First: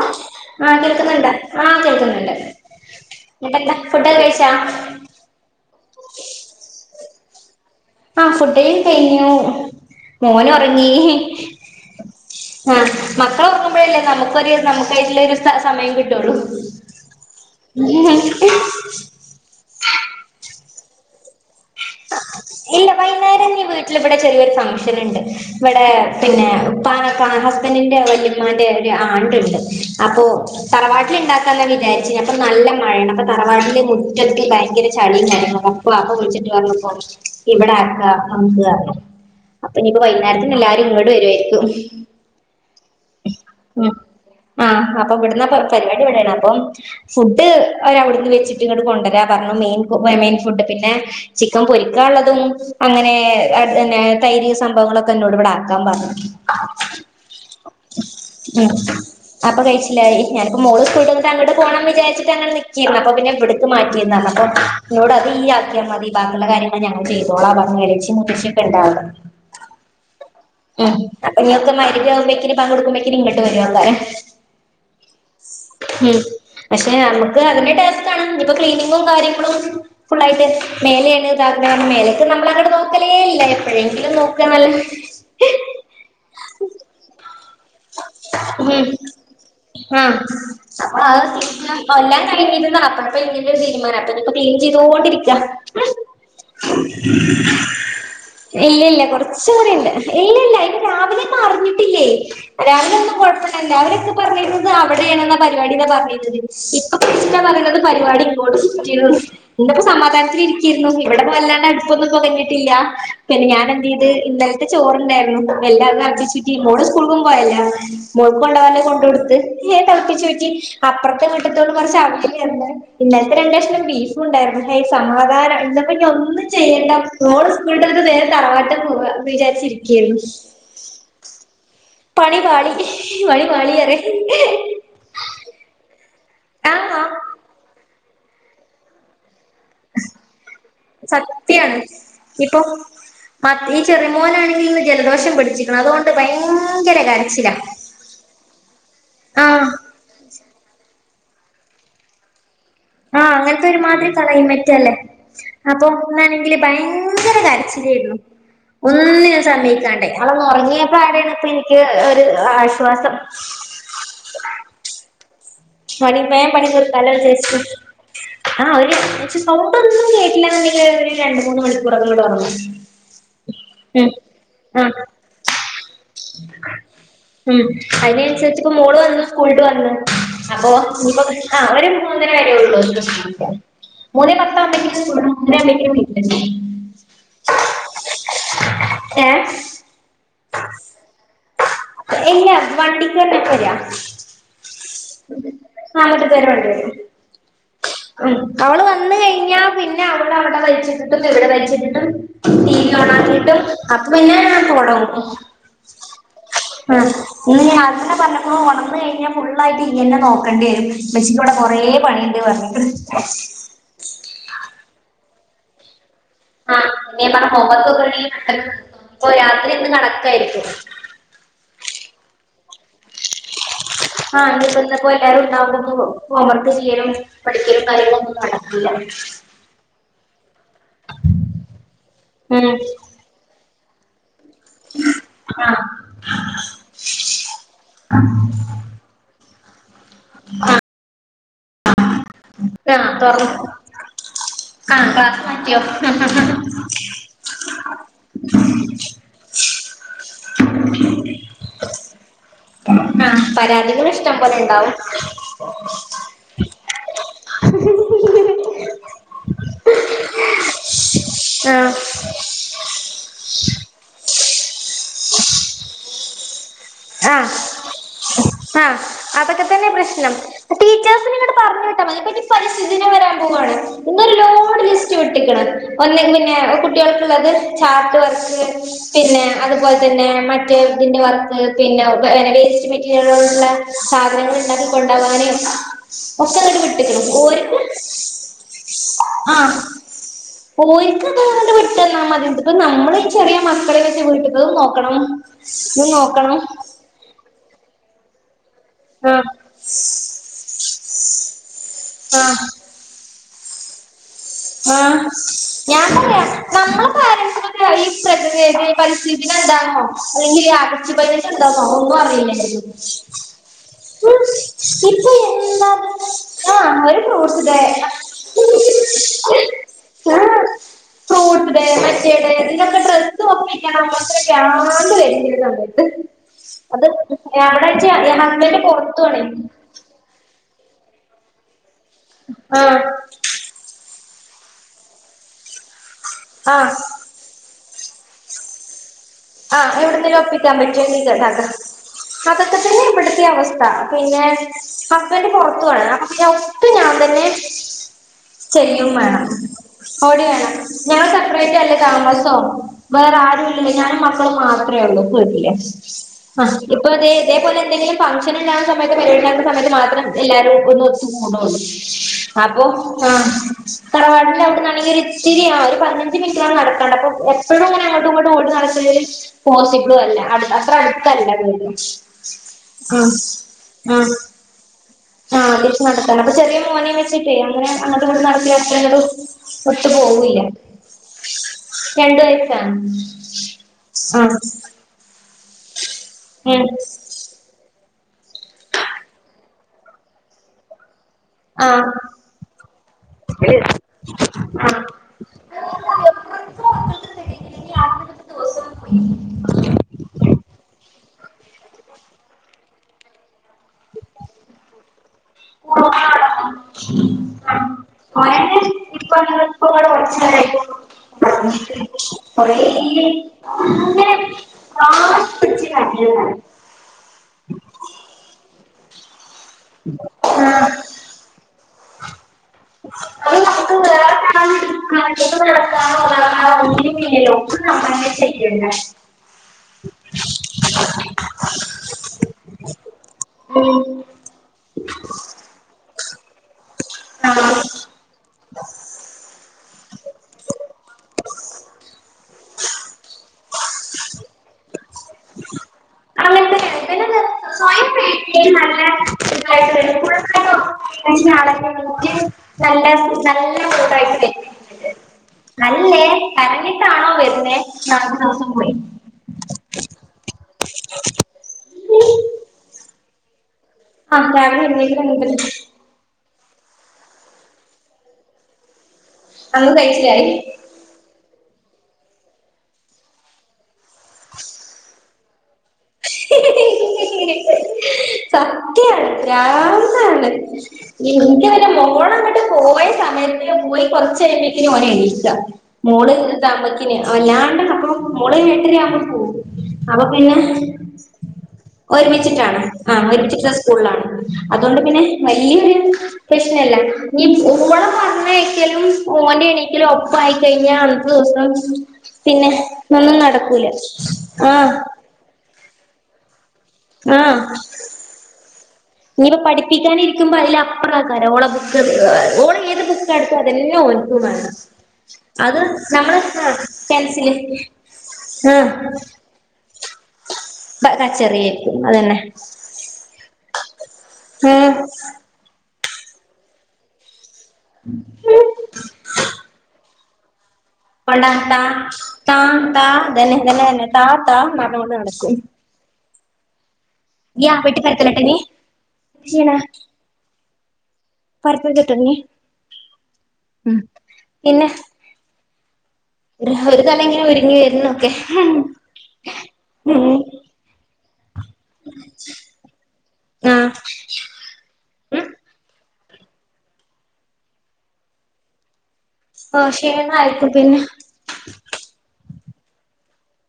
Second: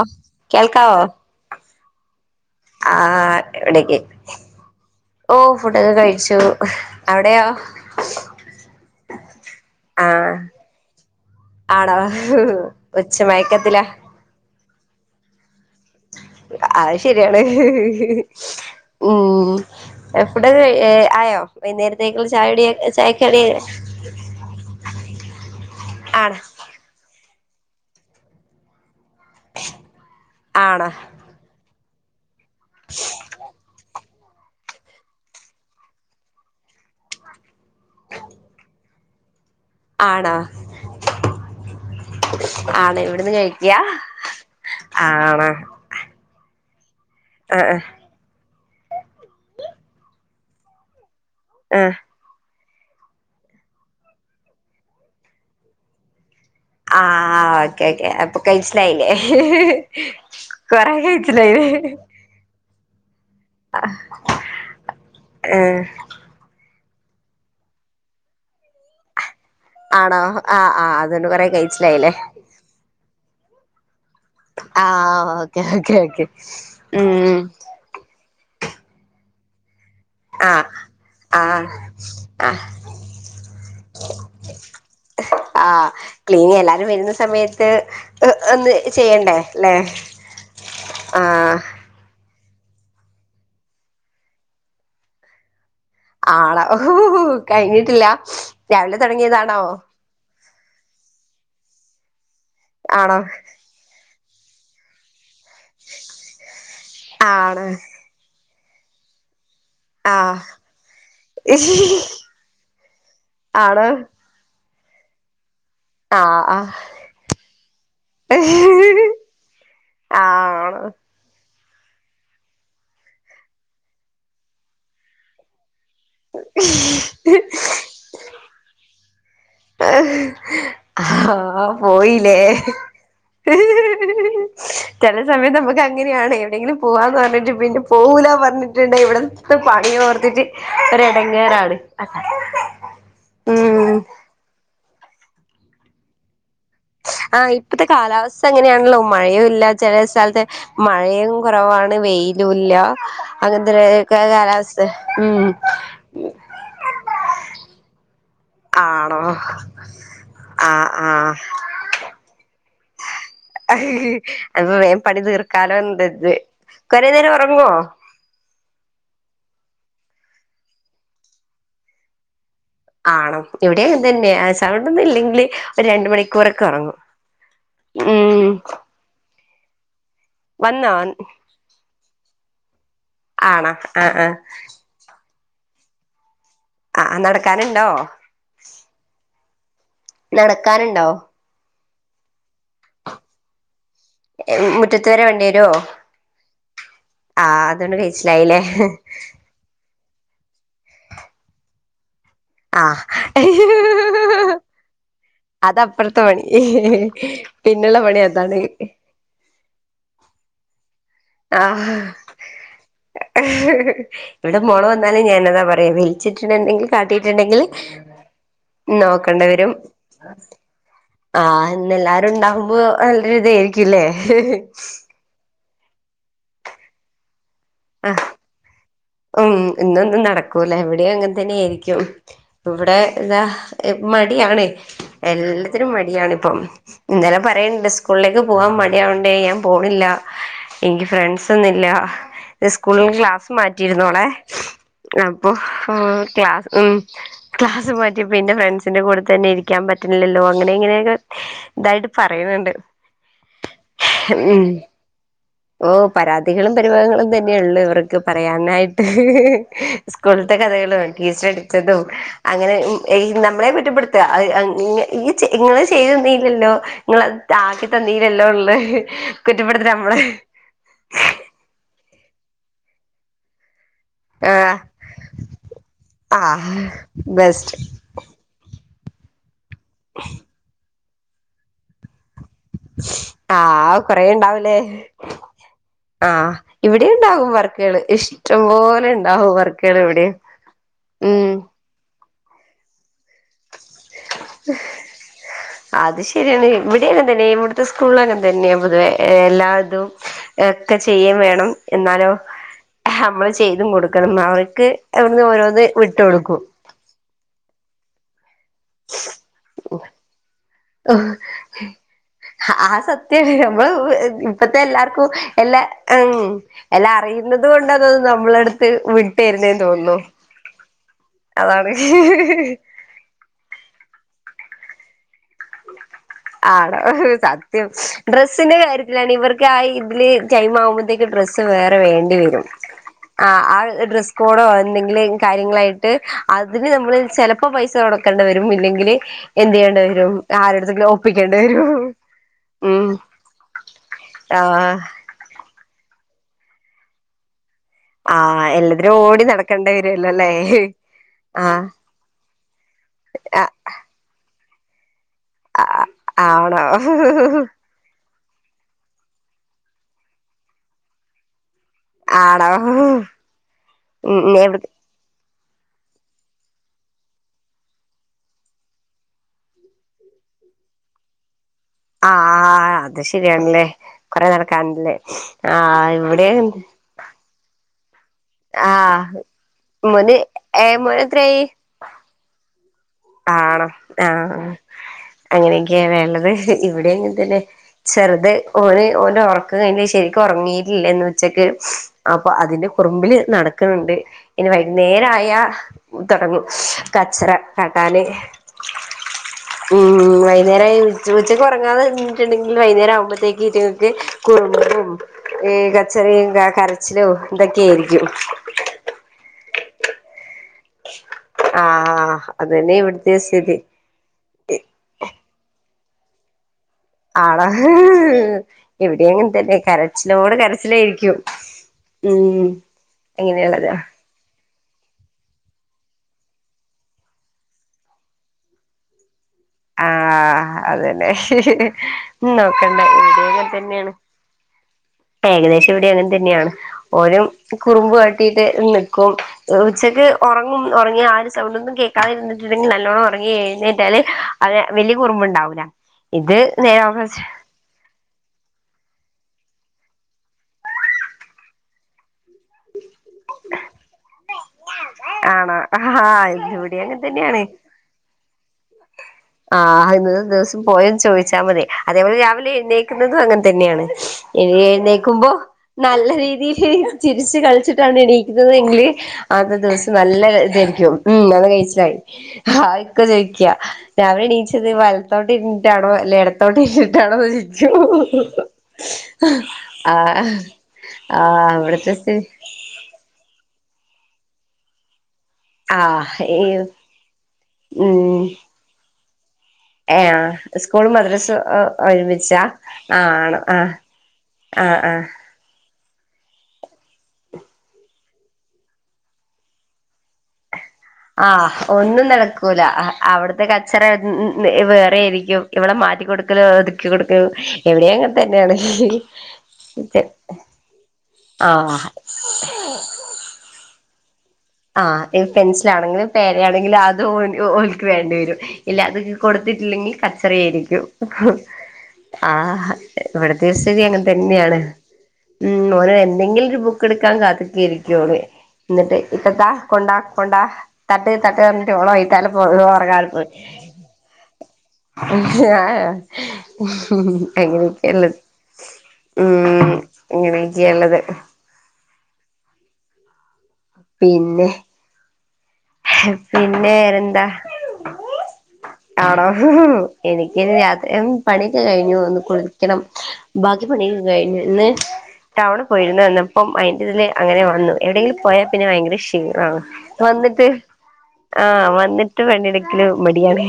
ആഹ് ആഹ് കേൾക്കുന്നുണ്ട് ആഹ് കേൾക്കുന്നുണ്ട് എന്നിട്ടന്താ ഫുഡൊക്കെ കഴിച്ചാ ഓഹ് ഫുടൊക്കെ കഴിച്ചു അവിടെയാ ആഹ് ഫുഡടി കഴിഞ്ഞു ആഹ് മോന് ഉറങ്ങി ആണോ ആഹ് ഉച്ച മക്കൾ മയക്കത്തില ഓർങ്ങുമ്പോഴല്ലേ നമുക്കൊരു നമുക്കായിട്ടുള്ള സമയം കിട്ടു അത് ശരിയാണ് ഉം എവിടെ ആയോ വൈകുന്നേരത്തേക്കുള്ള ചായകുടി ഇല്ല ചായക്കടി വൈന്നേരം നീ വീട്ടിലിവിടെ ചെറിയൊരു ഫംഗ്ഷൻ ഉണ്ട് ഇവിടെ ആണോ പിന്നെ പ്പാനൊ ഹസ്ബൻഡിന്റെ വല്ലയ്മാന്റെ ഒരു ആണ്ടുണ്ട് അപ്പോ ആണോ തറവാട്ടിൽ ഉണ്ടാക്കി വിചാരിച്ച അപ്പൊ നല്ല മഴയ അപ്പൊ തറവാട്ടിലെ മു ൽ ഭയങ്കര ചളിയും കാര്യങ്ങളും അപ്പോ വാപ്പ വിളിച്ചിട്ട് പറഞ്ഞു ഇവടെ ആക്ക [unintelligible] ഇല്ല്യാ അപ്പൊ ഇനിപ്പോ ആണോ വൈന്നേരത്തിന് എല്ലാരും ഇങ്ങാട് വെര് ആരിക്കും ആണോ ഇവിടുന്ന് കഴിക്കാ ഉം ആഹ് അപ്പൊ ഇവടാന്ന് ആണോ പരിപാടി ഇവടെയാണ് അപ്പം ഫുഡ് ആഹ് അവര് അവട്ന്ന് വെച്ച് ട്ട് ഇങ്ങട് കൊണ്ട് വെര്യേ മെ മെയിൻ ഫുഡ് പിന്നെ ചിക്കൻ ആഹ് പൊരിക്ക്യാനോ തും അങ്ങനെ അന്നെ തൈര് സംഭവങ്ങളൊക്കെ എന്നോട് ഇവടെ ആക്കാൻ പറഞ്ഞു ആഹ് ആഹ് ഓക്കേ ഓക്കെ അപ്പൊ ഉം കയിച്ചിലായില്ലേ അപ്പൊ കഴിച്ചില്ലായി ഞാനിപ്പോ മോള് കൊറേ സ്കൂളിട്ട് വന്നിട്ട് അങ്ങോട്ട് കയിച്ചില്ലായി പോണം [unintelligible] അപ്പൊ പിന്നെ ഇവട്ക്ക് മാറ്റിര്ന്ന നമ്മക്ക് എന്നോട് അത് ഈ ആഹ് ആക്കിയ മതി ബാക്കിയൊള്ള കാര്യങ്ങള് ഞങ്ങള് ചെയ്തേളാം പറഞ്ഞ് [unintelligible] ഇണ്ടാ [unintelligible] ആണോ ആഹ് ഉം ആഹ് അതുകൊണ്ട് അപ്പൊ കൊറെ നിങ്ങൊക്ക് കഴിച്ചിലായില്ലേ [unintelligible] ഇങ്ങട്ട് വെരുവാക്കാരം ആഹ് ഓക്കേ ഓക്കേ ഓക്കേ ഉം [unintelligible] ഇപ്പം ക്ലീനിങ്ങും കാര്യങ്ങളും ഫുള്ളായിട്ട് ആഹ് മേലോണ് ആഹ് കാരണം മേലക്കെ നമ്മളെ ആഹ് അങ്ങടെ നോക്കലേ ഇല്ല എപ്പോഴെങ്കിലും നോക്കാലും ആഹ് ക്ലീൻ എല്ലാരും വെര്ന്നാ സമയ ത്ത് ഒന്ന് ഉം ചെയ്യണ്ടേ അല്ലേ ആഹ് അപ്പൊ ആ ആഹ് തീരുമാനം എല്ലാം കയിഞ്ഞ് [unintelligible] തീരുമാനം അപ്പൊ ക്ലീൻ ചെയ്തോണ്ടിരിക്ക്യ ആണോ ഓഹ് കയീഞ്ഞിട്ടില്ലാ രാവിലെ തൊടങ്ങിയതാണോ ഇല്ലില്ല ഇത് രാവിലെ ഒന്നും അറിഞ്ഞിട്ടില്ലേ ആണോ എല്ലാവരൊക്കെ പറഞ്ഞിര്ന്നത് അവടെയാണേന്നാ പരിപാടി എന്നി പറഞ്ഞിരിന്നാത് ഇപ്പേ വിളിച്ചിട്ടാ ആണ് പറയ്ന്നത് പരിപാടി ഇങ്ങട്ട് [unintelligible] ഇന്ന് ഇപ്പോ ആഹ് സമാധാനത്തില് ഇരിക്ക്യാരുന്നു ഇവടെ വല്ലാണ്ട് അട്പ്പൊന്നും പൊകഞ്ഞിട്ടില്ല പിന്നെ ഞാൻ ആണോ എന്ത്യ്ത് ഇന്നൽ- ഇനക്ക് ചോറ് ഇണ്ടാരുന്നു എല്ലാം [unintelligible] ആഹ് മോൾ സ്കു [unintelligible] പോയല്ലോ മോൾക്ക് ആഹ് കൊണ്ട് പോകാൻ ഉള്ളത് കൊണ്ട് കൊടുത്ത് ഏഹ് തിളപ്പിച്ച് ഊറ്റി ആണോ അപ്പുറത്തെ [unintelligible] ഇന്നലാത്തെ രണ്ട് കഷണം ബീഫും ഉണ്ടാരുന്നു യെ സമാധാനം [unintelligible] ഇപ്പം ഇഞ്ഞ് ന്ന് ഒന്നും ചെയ്യണ്ട മോൾ സ്കൂൾ വിട്ട് വന്നാൽ നേരെ തറവാട്ടി പോവാ വിചാരിച്ച് ഇരിക്ക്യാന്ന് ആഹ് പോയില്ലേ പാളി പണി പാളി പറയ ചെല സമയം നമ്മക്ക് അങ്ങനെയാണ് എവടെയെങ്കിലും ആഹ് ആഹ് പോവാന്ന് പറഞ്ഞിട്ട് പിന്നെ പോവുലാ പറഞ്ഞാട്ട് ഇണ്ടേ ഇവട ത്തെ പണി ഓർത്തിട്ട് ഒര് എടങ്ങേറോണ് സത്യാണ് ഇപ്പൊ മ ഈ ചെറി മോനാണെങ്കി ഇന്ന് ജലദോഷം പിടിച്ചിക്കണ് അതോണ്ട് ഭയ ആഹ് ഇപ്പത്തെ കാലാവസ്ഥ അങ്ങനെയാണല്ലോ മഴെ ആഹ് ഇല്ലാ ചെല സ്ഥലത്തെ മഴയും കൊറവാണ് വെയിലും ഇല്ല ആഹ് അങ്ങനാത്തെ അങ്ങനത്തെ ഒര്മാതിരി കാലാവസ്ഥ ക്ലമറ്റാല്ലേ ഉം അപ്പൊ ഇന്നാണെങ്കിലും ഭയങ്കര കരച്ചിലാരുന്നു ആണോ സമയിക്കാണ്ടെ അവൾ ഒന്ന് ആ ഒറങ്ങിയപ്പോ ആ ആണ് ഇപ്പോ എനിക്ക് ഒര് ആശ്വാസം അപ്പം വേഗം പണി തീർക്കാലോ എന്തത് കൊറേ നേരം ഒറങ്ങോ ആഹ് ഒര് സൗണ്ട് ഒന്നും കേട്ടില്ല എന്നു ണ്ടെങ്കില് ഒര് രണ്ട്, മൂന്ന് മണിക്കൂർ അങ്ങാട് ഒറങ്ങും ആണോ ഇവടെ അത് തന്നേ ആ സൗണ്ട് ഒന്നും ഇല്ല്യേങ്കില് ഒര് രണ്ട് മണിക്കൂറോക്കെ ഒറങ്ങും ഉം സ്കൂൾ വിട്ട് വന്ന് അപ്പൊ വന്നോ ആഹ് ഒര് മൂന്നരാ വെരേ ഒള്ളൂ സ്കൂൾ ആണോ ആ ആ മുന്നേ പത്ത് ആകുമ്പോഴേക്കും സ്കൂൾ വിടും മൂന്ന് അര ആകുമ്പോത്തേകും വീട്ടിൽ എത്തും ആഹ് നടകാനുണ്ടോ ഏഹ് നടക്കാന് ഇണ്ടോ ഇല്ലാ വണ്ടിക്ക് തന്നെ വര മുറ്റത്ത് വരെ ആ വീട്ട് ക്ക് വരെ വണ്ടി വരും ആഹ് അതാണ് വെ ഉം അവൾ വന്ന് കയിഞ്ഞാ പിന്നെ അവൾ അവടെ വലിച്ചിട്ടിട്ടും ഇവടെ വലിച്ചിട്ടിട്ടും ടി വി ആഹ് ഓണാക്കിയിട്ടും അപ്പൊ പിന്നെ ഞാൻ പണി [unintelligible] ആഹ് ഇന്ന് പിന്നുള്ള യാത്ര പണി പർഞപ്പം അതാണ് ഒൺന്ന് കഴ്ഞ്ഞാ ഫുള്ളായിട്ട് ഇയ്യന്നെ നോക്കണ്ടി വരും ഇമ്മച്ചിക്ക് വടെ കൊറേ പണിണ്ട് പറഞ്ഞിക്ക്ണ് ഇവടെ മോൾ വെന്നാലും ഞാനതാ പറയൽ ആ ച്ചിറ്റ്നെന്തെങ്കി പിന്നെ ഞാൻ പറഞ്ഞ കാട്ടിട്ട്ണ്ടെങ്കിൽ ഹോംവർക്ക് ഒക്കെ ഉണ്ടെങ്കിൽ പെട്ടെന്ന് തീർത്തോ ഇപ്പൊ ന്നോക്കണ്ട രാത്രി വെരും ഇന്ന് കണക്കായിരിക്കും ആഹ് അതന്നെ എല്ലാരും ഇണ്ടാഉമ്പോ നല്ല ഒരു ഇതായ്രിക്കും ലേ ആഹ് ഇഞ്പ്പ ഇന്ന് എല്ലാവരും ഉണ്ടാവുമ്പോ ഹോം വർക്ക് ചെയ്യലും പഠിക്കലും കാര്യങ്ങളൊന്നും ന്നടക്കൂല മ് ഇന്നൊന്നും ന്നടക്കൂല ഇവിടെയും അങ്ങൻ തന്നെ ആയിരിക്കും ഉം ഇവ്ടേ ദാ ഇപ്പം മടിയാണ് ആ എല്ലത്തിനും മടിയാണ് ഇപ്പം ഇന്നലെ പറയ്ണ്ട് സ്കൂൾലേക്ക് പോവാം മടി മടിയാവ്ണ്ടേ ഞാൻ പോണില്ല ആഹ് ഇൻക്ക് ഫ്രൻസൊന്നുംല്ല ന്നെ ആ സ്കൂൾ ക്ലാസ് തുറന്ന് മാറ്റ് റ്റീരുന്നോളെ ആഹ് ക്ലാസ് അപ്പോ മാറ്റിയോ ക്ലാസ് ഉം ക്ലാസ് മാറ്റ്യെപ്പം ഇൻ്റെ ഫ്രൻസിന്റെ കൂടെ തന്നെ ഇരിക്കാം പ റ്റ്ണ്ല്ലല്ലോ അങ്ങനെ ഇങ്ങനെയൊക്കെ തായ്ട്ട് പറയ്ണ്‌ണ്ട് ആഹ് പരാതികൾ ഇഷ്ടം പോലെ ഇണ്ടാവും ഓഹ് പരാതികളും പരിപവങ്ങളും തന്നെയൊള്ളൂ ഇവർക്ക് പ റയാനായ്ട്ട് സ്കൂൾത്തെ കഥകെളും ടീച്ചെറ് ആഹ് അടിച്ചെതും അങ്ങനെ ഉം ഏയ് നമ്മളെ കുറ്റപ്പെട്ത്താ അത് അ ഇ ഇയ്യ് ചെ ഇങ്ങെള് ചെയ്തെന്നീല്ലല്ലോ ഇങ്ങെള് ആഹ് താക്കി തന്നീലല്ലോ ള്ളെ ആഹ് അതൊക്കെ കുറ്റപ്പെട്ത്തലാ അമ്മളേ പർഞ്ഞേട്ടാ മതി പ്പെനി പരിസ്തി ദിനം വെരാം പോവാണ് ഇന്നൊര് ആഹ് ലോഡ് ലിസ്റ്റ് വിട്ട്ക്ക്ണ് ഒന്നിൽ പിന്നേ ആഹ് കുട്ടികൾക്കുള്ളത് ബെസ്റ്റ് ചാ ട്ട് വർക്ക് പിന്നേ അതുപോൽ തന്നേ മറ്റേ തിന്റെ വർക്ക് പിന്നെ വേ വേസ്റ്റ് മെറ്റീരിയലോടുള്ളെ ആഹ് കൊറേ ഉണ്ടാവൂലേ സാധനങ്ങള്ണ്ടാക്കി കൊണ്ടവാന് ആഹ് ഇവിടീംണ്ടാവും വർക്ക്കെള് ഇഷ്ടം പോലെണ്ടാവും വർക്ക്കെള് ഇവിടീം ഓര്ക്കത്ങ്ങട്ട് വിട് ട്ടെന്നാ മതി ഇപ്പം നമ്മളീ ചെറിയ മക്കളിം വെച്ച് വീട്ട്ത്തതും നോക്കണം തും നാേക്കണം ഇവിടിം അങ്ങൻതന്നെ ഇവിട്ത്തെ സ്കൂൾലും അങ്ങൻതന്നെ പൊതുവേ ആഹ് എല്ലാതും എ ക്കെ ചെയ്യും വേണം എന്നാലോ ആഹ് അമ്മെള് ചെയ്തും കൊട് ക്കണം ന്നാ അവര്ക്ക് ആഹ് അവ്ട്ന്ന് ഓരോന്ന് വിട്ട് കൊട്ക്കും ഇതാ തീ പ്രകൃതി തന്നേ പരിസ്തിദിനന്താന്നോ അല്ലെങ്കി ഈ ആഗസ്റ്റ് പയ്നഞ്ചെന്താന്നോ ഒന്നും അറീലേയ്ര്ന്നു അത് സത്യാണ് അമ്മള് ഇപ്പത്തെ എല്ലാർക്കും ഇപ്പൊ എല്ലാ എന്താ ഉം ആ എല്ലാ ഒരു ഫ്രൂട്ട്സ് അറിയ്ന്നത് ഡേ കൊണ്ടതൊ നമ്മളെട്ത്ത് വിട്ടേര്ന്നേന്ന് തോന്ന്ന്നു ഫ്രൂട്സ് ഡേ മറ്റേ ഡേ ഇതിനൊക്കെ ഡ്ര സ്സാെപ്പിയ്ക്കണം ഓർത്ത്ട്ട് ബ്രാന്ത് വെര്ണ്ട് ഈ സമയെത്ത് ആടോ സത്യം ഡ്രസ്സിന്റെ ഹസ്ബൻഡ് കാര്യത്തിലാണ് പുറത്തുവാണേ ഇവെർക്ക് ആ ഇതില് റ്റൈമാവുമ്പത്തേക്ക് ഡ്രസ്സ് വേറെ വേണ്ടി വെരും ആ ആഹ് ആ ഡ്രസ്സ് കോഡോ എന്തെങ്കിലും കാര്യങ്ങളായ്ട്ട് ആ അതിന് നമ്മെള് ചെല പ്പം പൈസ കൊടക്കണ്ടെ വെരും ഇല്ലെങ്കില് എന്തെയ്യേണ്ടെ വെരും ആരെട്ത്തെങ്കിലു [unintelligible] അതൊക്ക തന്നേ ബ്ട്ത്തേം അവസ്ഥ പിന്നേ ആഹ് പ്പം സ്ബന്റ് പൊറത്തു ആണ് അപ്പ പിന്നെ ഒട്ടും ഞാൻ തന്നെ ആഹ് ചെയ്യും എല്ലാത്തിനും ഓടി വേണം നടക്കേണ്ടി വരുവല്ലോ ഓടി അല്ലേ വേണം ഞാൻ ആഹ് സപ്പ്റേറ്റല്ലെ താമസം വേറെ ആരുംല്ലല്ലോ ഞാനും മ ക്കളും മാത്രേ ഒള്ളൂ വീട്ട്ല് ആഹ് അഹ് ആണോ ഇപ്പതേ ഇതേ പോലെ എന്തെങ്കിലും ഫംഗ്ഷന്ണ്ടാവ്ന്ന സമയത്ത് പെര്ന്നാൾൻ്റെ സമയത്ത് മാത്രം എല്ലാരും ഒന്ന് ഒത്ത് കൂടൊള്ളൂ ആണോ അപ്പം ആഹ് ഉം തറവാട്ട്ൻ്റെ എവിടെ അവ്ട്ന്നാണെങ്കില് ഇ ച്ചിരി ആഹ് ഒര് പതിനഞ്ച് മിൻറ്റോളം നടക്കാണ്ട് അപ്പം എപ്പഴുംങ്ങെനെ അങ്ങട്ടും ഇങ്ങെട്ടും ഓടി നടക്കല് [unintelligible] പോസിബ്ളും അല്ല അത് അത്ര അട്ത്തല്ലാ വീട് ആഹ് അത് ആ ശെരിയാണ്ല്ലേ ആ കൊറേ നടക്കാന്ണ്ട്ലേ ആഹ് അത്യാവശം നടക്കാണ്ട് അപ്പം ചെറിയ മോനേം വെച്ച്ട്ടെ അങ്ങെനെ അങ്ങട്ടും ഇങ്ങെട്ടും നട അത്രങ്ങട്ട് ആഹ് ഒത്തു മോന് പോവൂ ല്ല ഏ മോന് എത്രയായി രണ്ട് വയസ്സാ ആണോ ആഹ് ആഹ് അങ്ങെനെയൊക്ക്യാലേ ള്ളെത് ഉം ഇവെടേം ഇങ്ങൻതന്നെ ചെർത് ഓന് ഓൻ്റെ ഒർക്ക് കയ്ഞ്ഞ് ശരിക്ക് ഒറങ്ങീട്ടില്ലെന്ന് ഉച്ചക്ക് അപ്പൊ അതിന്റെ കുറുമ്പില് നടക്ക്ണ്‌ണ്ട് ഇനി വൈക്ന്നേരായാ തൊടങ്ങും കച്ചറ കാട്ടാന് ഉം വൈക്ന്നേരായ ഉച് ഉച്ചെക്ക് ഒറങ്ങാതെ നിന്ന്ട്ട്ണ്ടെങ്കില് വൈക്ന്നേരാവ്മ്പത്തേക്ക് ഈറ്റെ കുറുമ്പും ഏ കച്ചറിം ആഹ് ആഹ് കരച്ചിലും ഇതൊക്കെ ആയിരിക്കും മോനെ ആഹ് അതന്നെ ഇവിടുത്തെ [unintelligible] സ്ഥിതി [unintelligible] [unintelligible] ആണോ ഇവടെഅങ്ങനതന്നെ കരച്ചിലോട് ആഹ് കരച്ചിലായിരിക്കും ഉം അങ്ങനെയുള്ളതാ [unintelligible] ഇൻക്ക് നടക്കാപോകാ ഒഴിവില്ലല്ലോ ഒക്കെ നമ്മളന്നെ ചെയ്യണ്ടെ ആഹ് അതന്നെ നോക്കണ്ട ഇൻ്റോം അങ്ങനെ തന്നെയാണ് ഏകദേശം ഇവടേം അങ്ങനെ തന്നെയാണ് ഓനും കുറുമ്പ് കാട്ടിട്ട് നിക്കും ഉച്ചക്ക് ഒറങ്ങും ഒറങ്ങിയാ ആരിം സൗണ്ടൊന്നും കേൾക്കാതിരിട്ടുണ്ടെങ്കി നല്ലോണ്ണം ഒറങ്ങി എഴുന്നേറ്റാല് അതേ വലിയ കുറുമ്പുണ്ടാവൂല ഇത് അങ്ങനത്തെ നേരെ പിന്നെ ഓപ്പോസിറ്റ് സ്വയം വീട്ടിൽ നല്ല ഇതായിട്ട് വരും ഫുള്ളായിട്ട് ഇപടെ പതിനഞ്ച്ന് ആളെഒക്കെ കൂട്ടീട്ട് നല്ല നല്ല കൂട്ടായിട്ട് വരും ആണോ ആഹ് നല്ലേ ഇത് ഇവിടേം അങ്ങനെ കരഞ്ഞിട്ടാണോ തന്നെയാണ് വരുന്നേ ഇന്നാ അന്നത്തെ ദിവസം പോയി ആഹ് അന്നത്തെ ദിവസം പോയോന്ന് ചോയിച്ചാമതി അതേപോലെ രാവിലെ എഴുനേ ക്കുന്നതും അങ്ങനെ തന്നെയാണ് ആ രാവിലെ എഴുന്നേക്കുമ്പോ എഴുന്നേറ്റ് നല്ല രീതിയില് ചിരിച്ച് കളിച്ചിട്ടാണ് എണീക്കുന്നത് എങ്കില് അന്നത്തെ അന്ന് ദിവസം നല്ല കഴിച്ചില്ലായി ഇതെ ഇതായ്ക്കും ഉം അന്ന് കഴീച്ചിലായി അതാ ഇക്ക ചോയിക്ക രാവിലെ എണീച്ചത് വ വൽത്തോട്ടിരിഞ്ഞിട്ടാണോ അല്ല ഇടത്തോട്ട് തിരിഞ്ഞിട്ടാണോയിക്കും സത്യാണ് ആഹ് ആഹ് എനിക്കങ്ങനെ അവിടുത്തെ സ്ഥിതി മോളങ്ങട്ട് പോയ സമയത്ത് പോയി കൊറച്ച് കഴിഞ്ഞേയ്ക്കിന് ഓനെണീക്കാ മോള് ആഹ് ഈ ഇതാമ്മക്കിന് വല്ലാണ്ടെ അപ്പം ഉം മോള് എട്ടരയാകുമ്പക്ക് പോകും ഏഹ് ആഹ് സ്കൂളും മദ്രസും ഒരുമിച്ചാ ഒരുമിച്ചിട്ടാണ് ആഹ് ആണോ ഒരുമിച്ചിട്ടുള്ള ആഹ് സ്കൂളിലാണ് ആഹ് അതോണ്ട് ആഹ് പിന്നെ വല്ല്യൊര് പ്രശ്നല്ല ഇനി ഓളെ പറഞ്ഞയക്കലും ഓന്റെ എണീക്കലും ഒപ്പായിക്കഴിഞ്ഞാ ആഹ് ഒന്നും നടക്കൂല ആ ഒന്നും ആഅവിട്ത്തെ നടക്കൂല കച്ചറ ആഹ് വേറേയിരിക്കും ഇവിടെ മാറ്റി കൊടുക്കലും ഒതുക്കി കൊടുക്കലും ഇവടേം അങ്ങനെ തന്നെയാണ് ഇനിപ്പ പഠിപിക്കാനിരിക്കുമ്പ അയില് അപ്പറാക്കാരം ഓളെ ബുക്ക് ആഹ് ഓള് ഏത് ബുക്ക് എടുക്കാ അതന്നെ ഓൻക്കും വേണം ആഹ് അത് പെൻസിലാണെങ്കിലും നമ്മള് പേന ആ ആണെങ്കിലും അത് പെൻസില് ഓൽക്ക് വേണ്ടി വരും ഇല്ല അത് ആ കൊടുത്തിട്ടില്ലെങ്കി കച്ചറയായിരിക്കും കച്ചറിയായിരിക്കും അതന്നെ ആഹ് ഇവട്തെ സ്ഥിതി അങ്ങനെ തന്നെയാണ് ഉം ഓന് എന്തെങ്കിലും ഒരു ബുക്ക് എടുക്കാൻ കാത്ത് ക്കേയിരിക്കും ഓന് ഉം ഇന്നട്ട് ഇത്തത്താ കൊണ്ടാ കൊണ്ടാ തട്ട് കൊണ്ടാ താ തട്ട്റഞ്ഞിട്ട് ഓളെ വഴിത്താലെ താ താ പോറകെനടക്കും ഇതന്നെ ഇതന്നെ തന്നെ താ താ പറഞ്ഞോണ്ട് നടക്കും ഏഹ് ഇയ്യ് ആ വെട്ടി അങ്ങനെക്കെള്ളത് പരക്കലട്ട നീ ചെയ്യണ ഉം ഇങ്ങനെയൊക്കേ ഇള്ളത് [unintelligible] ഉം പിന്നെ പിന്നെ ഒരു തലഇങ്ങനെ വേറെന്താ ഒരുങ്ങി വരുന്നൊക്കെ ഉം ആണോ എനിക്ക് രാത്രിയാവുമ്പോ പണിയൊക്കെ കഴിഞ്ഞു ഒന്ന് കുളിക്കണം ആ ബാക്കി പണി കഴിഞ്ഞോ ഇന്ന് ടൗണ് പോയിരുന്നു വന്നപ്പം അതിന്റെ ഇതിൽ അങ്ങനെ വന്നു എവിടെയെങ്കിലും പോയാൽ പിന്നെ ഭയങ്കര ക്ഷീ ആഹ് ഓ വന്നിട്ട് ക്ഷീണായിരിക്കും പിന്നെ ആഹ് വന്നിട്ട് പണിട്ക്കില് മടിയാണ്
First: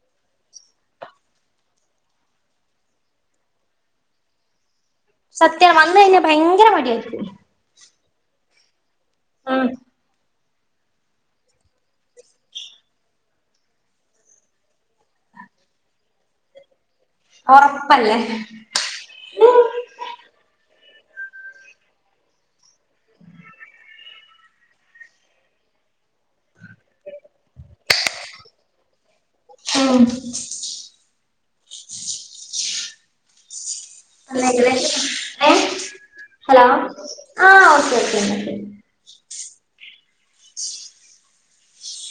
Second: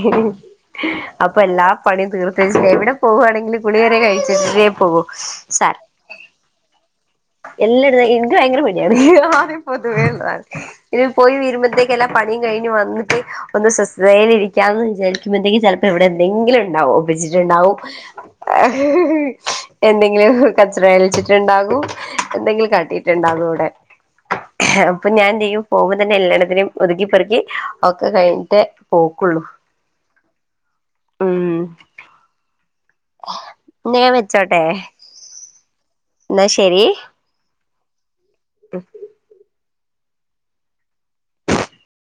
അപ്പൊ എല്ലാ പണിയും തീർത്തേച്ച് എവിടെ പോവുവാണെങ്കിലും കുളികരെ കഴിച്ചിട്ടേ പോകൂ സത്യം സാര വന്ന് കഴിഞ്ഞാൽ ഭയങ്കര മടിയായിരിക്കും എല്ലായിടത്തും എനിക്ക് ഭയങ്കര മടിയാണ് അത് ഉം പൊതുവേള്ളതാണ് ഇനി പോയി വരുമ്പോഴത്തേക്ക് എല്ലാ പണിയും കഴിഞ്ഞ് വന്നിട്ട് ഒന്ന് സ്വസ്ഥതയില് ഇരിക്കാന്ന് വിചാരിക്കുമ്പോ എന്തെങ്കിൽ ചിലപ്പോ ഇവിടെ എന്തെങ്കിലും ഉണ്ടാവും വെച്ചിട്ടിണ്ടാവും ഒറപ്പല്ലേ എന്തെങ്കിലും കച്ചറ കലിച്ചിട്ടുണ്ടാകും എന്തെങ്കിലും കാട്ടിട്ടുണ്ടാകും ഇവിടെ അപ്പൊ ഞാൻ എന്ത് ചെയ്യും പോകുമ്പോ തന്നെ എല്ലാടത്തിനും ഒതുക്കി പെറുക്കി ഒക്കെ കഴിഞ്ഞിട്ട് പോക്കുള്ളൂ ഉം ഉം എന്നാ ഞാൻ വെച്ചോട്ടെ ഏ എന്നാ ഹലോ ശരി ആ ഓക്കെ ഓക്കേ [inaudible]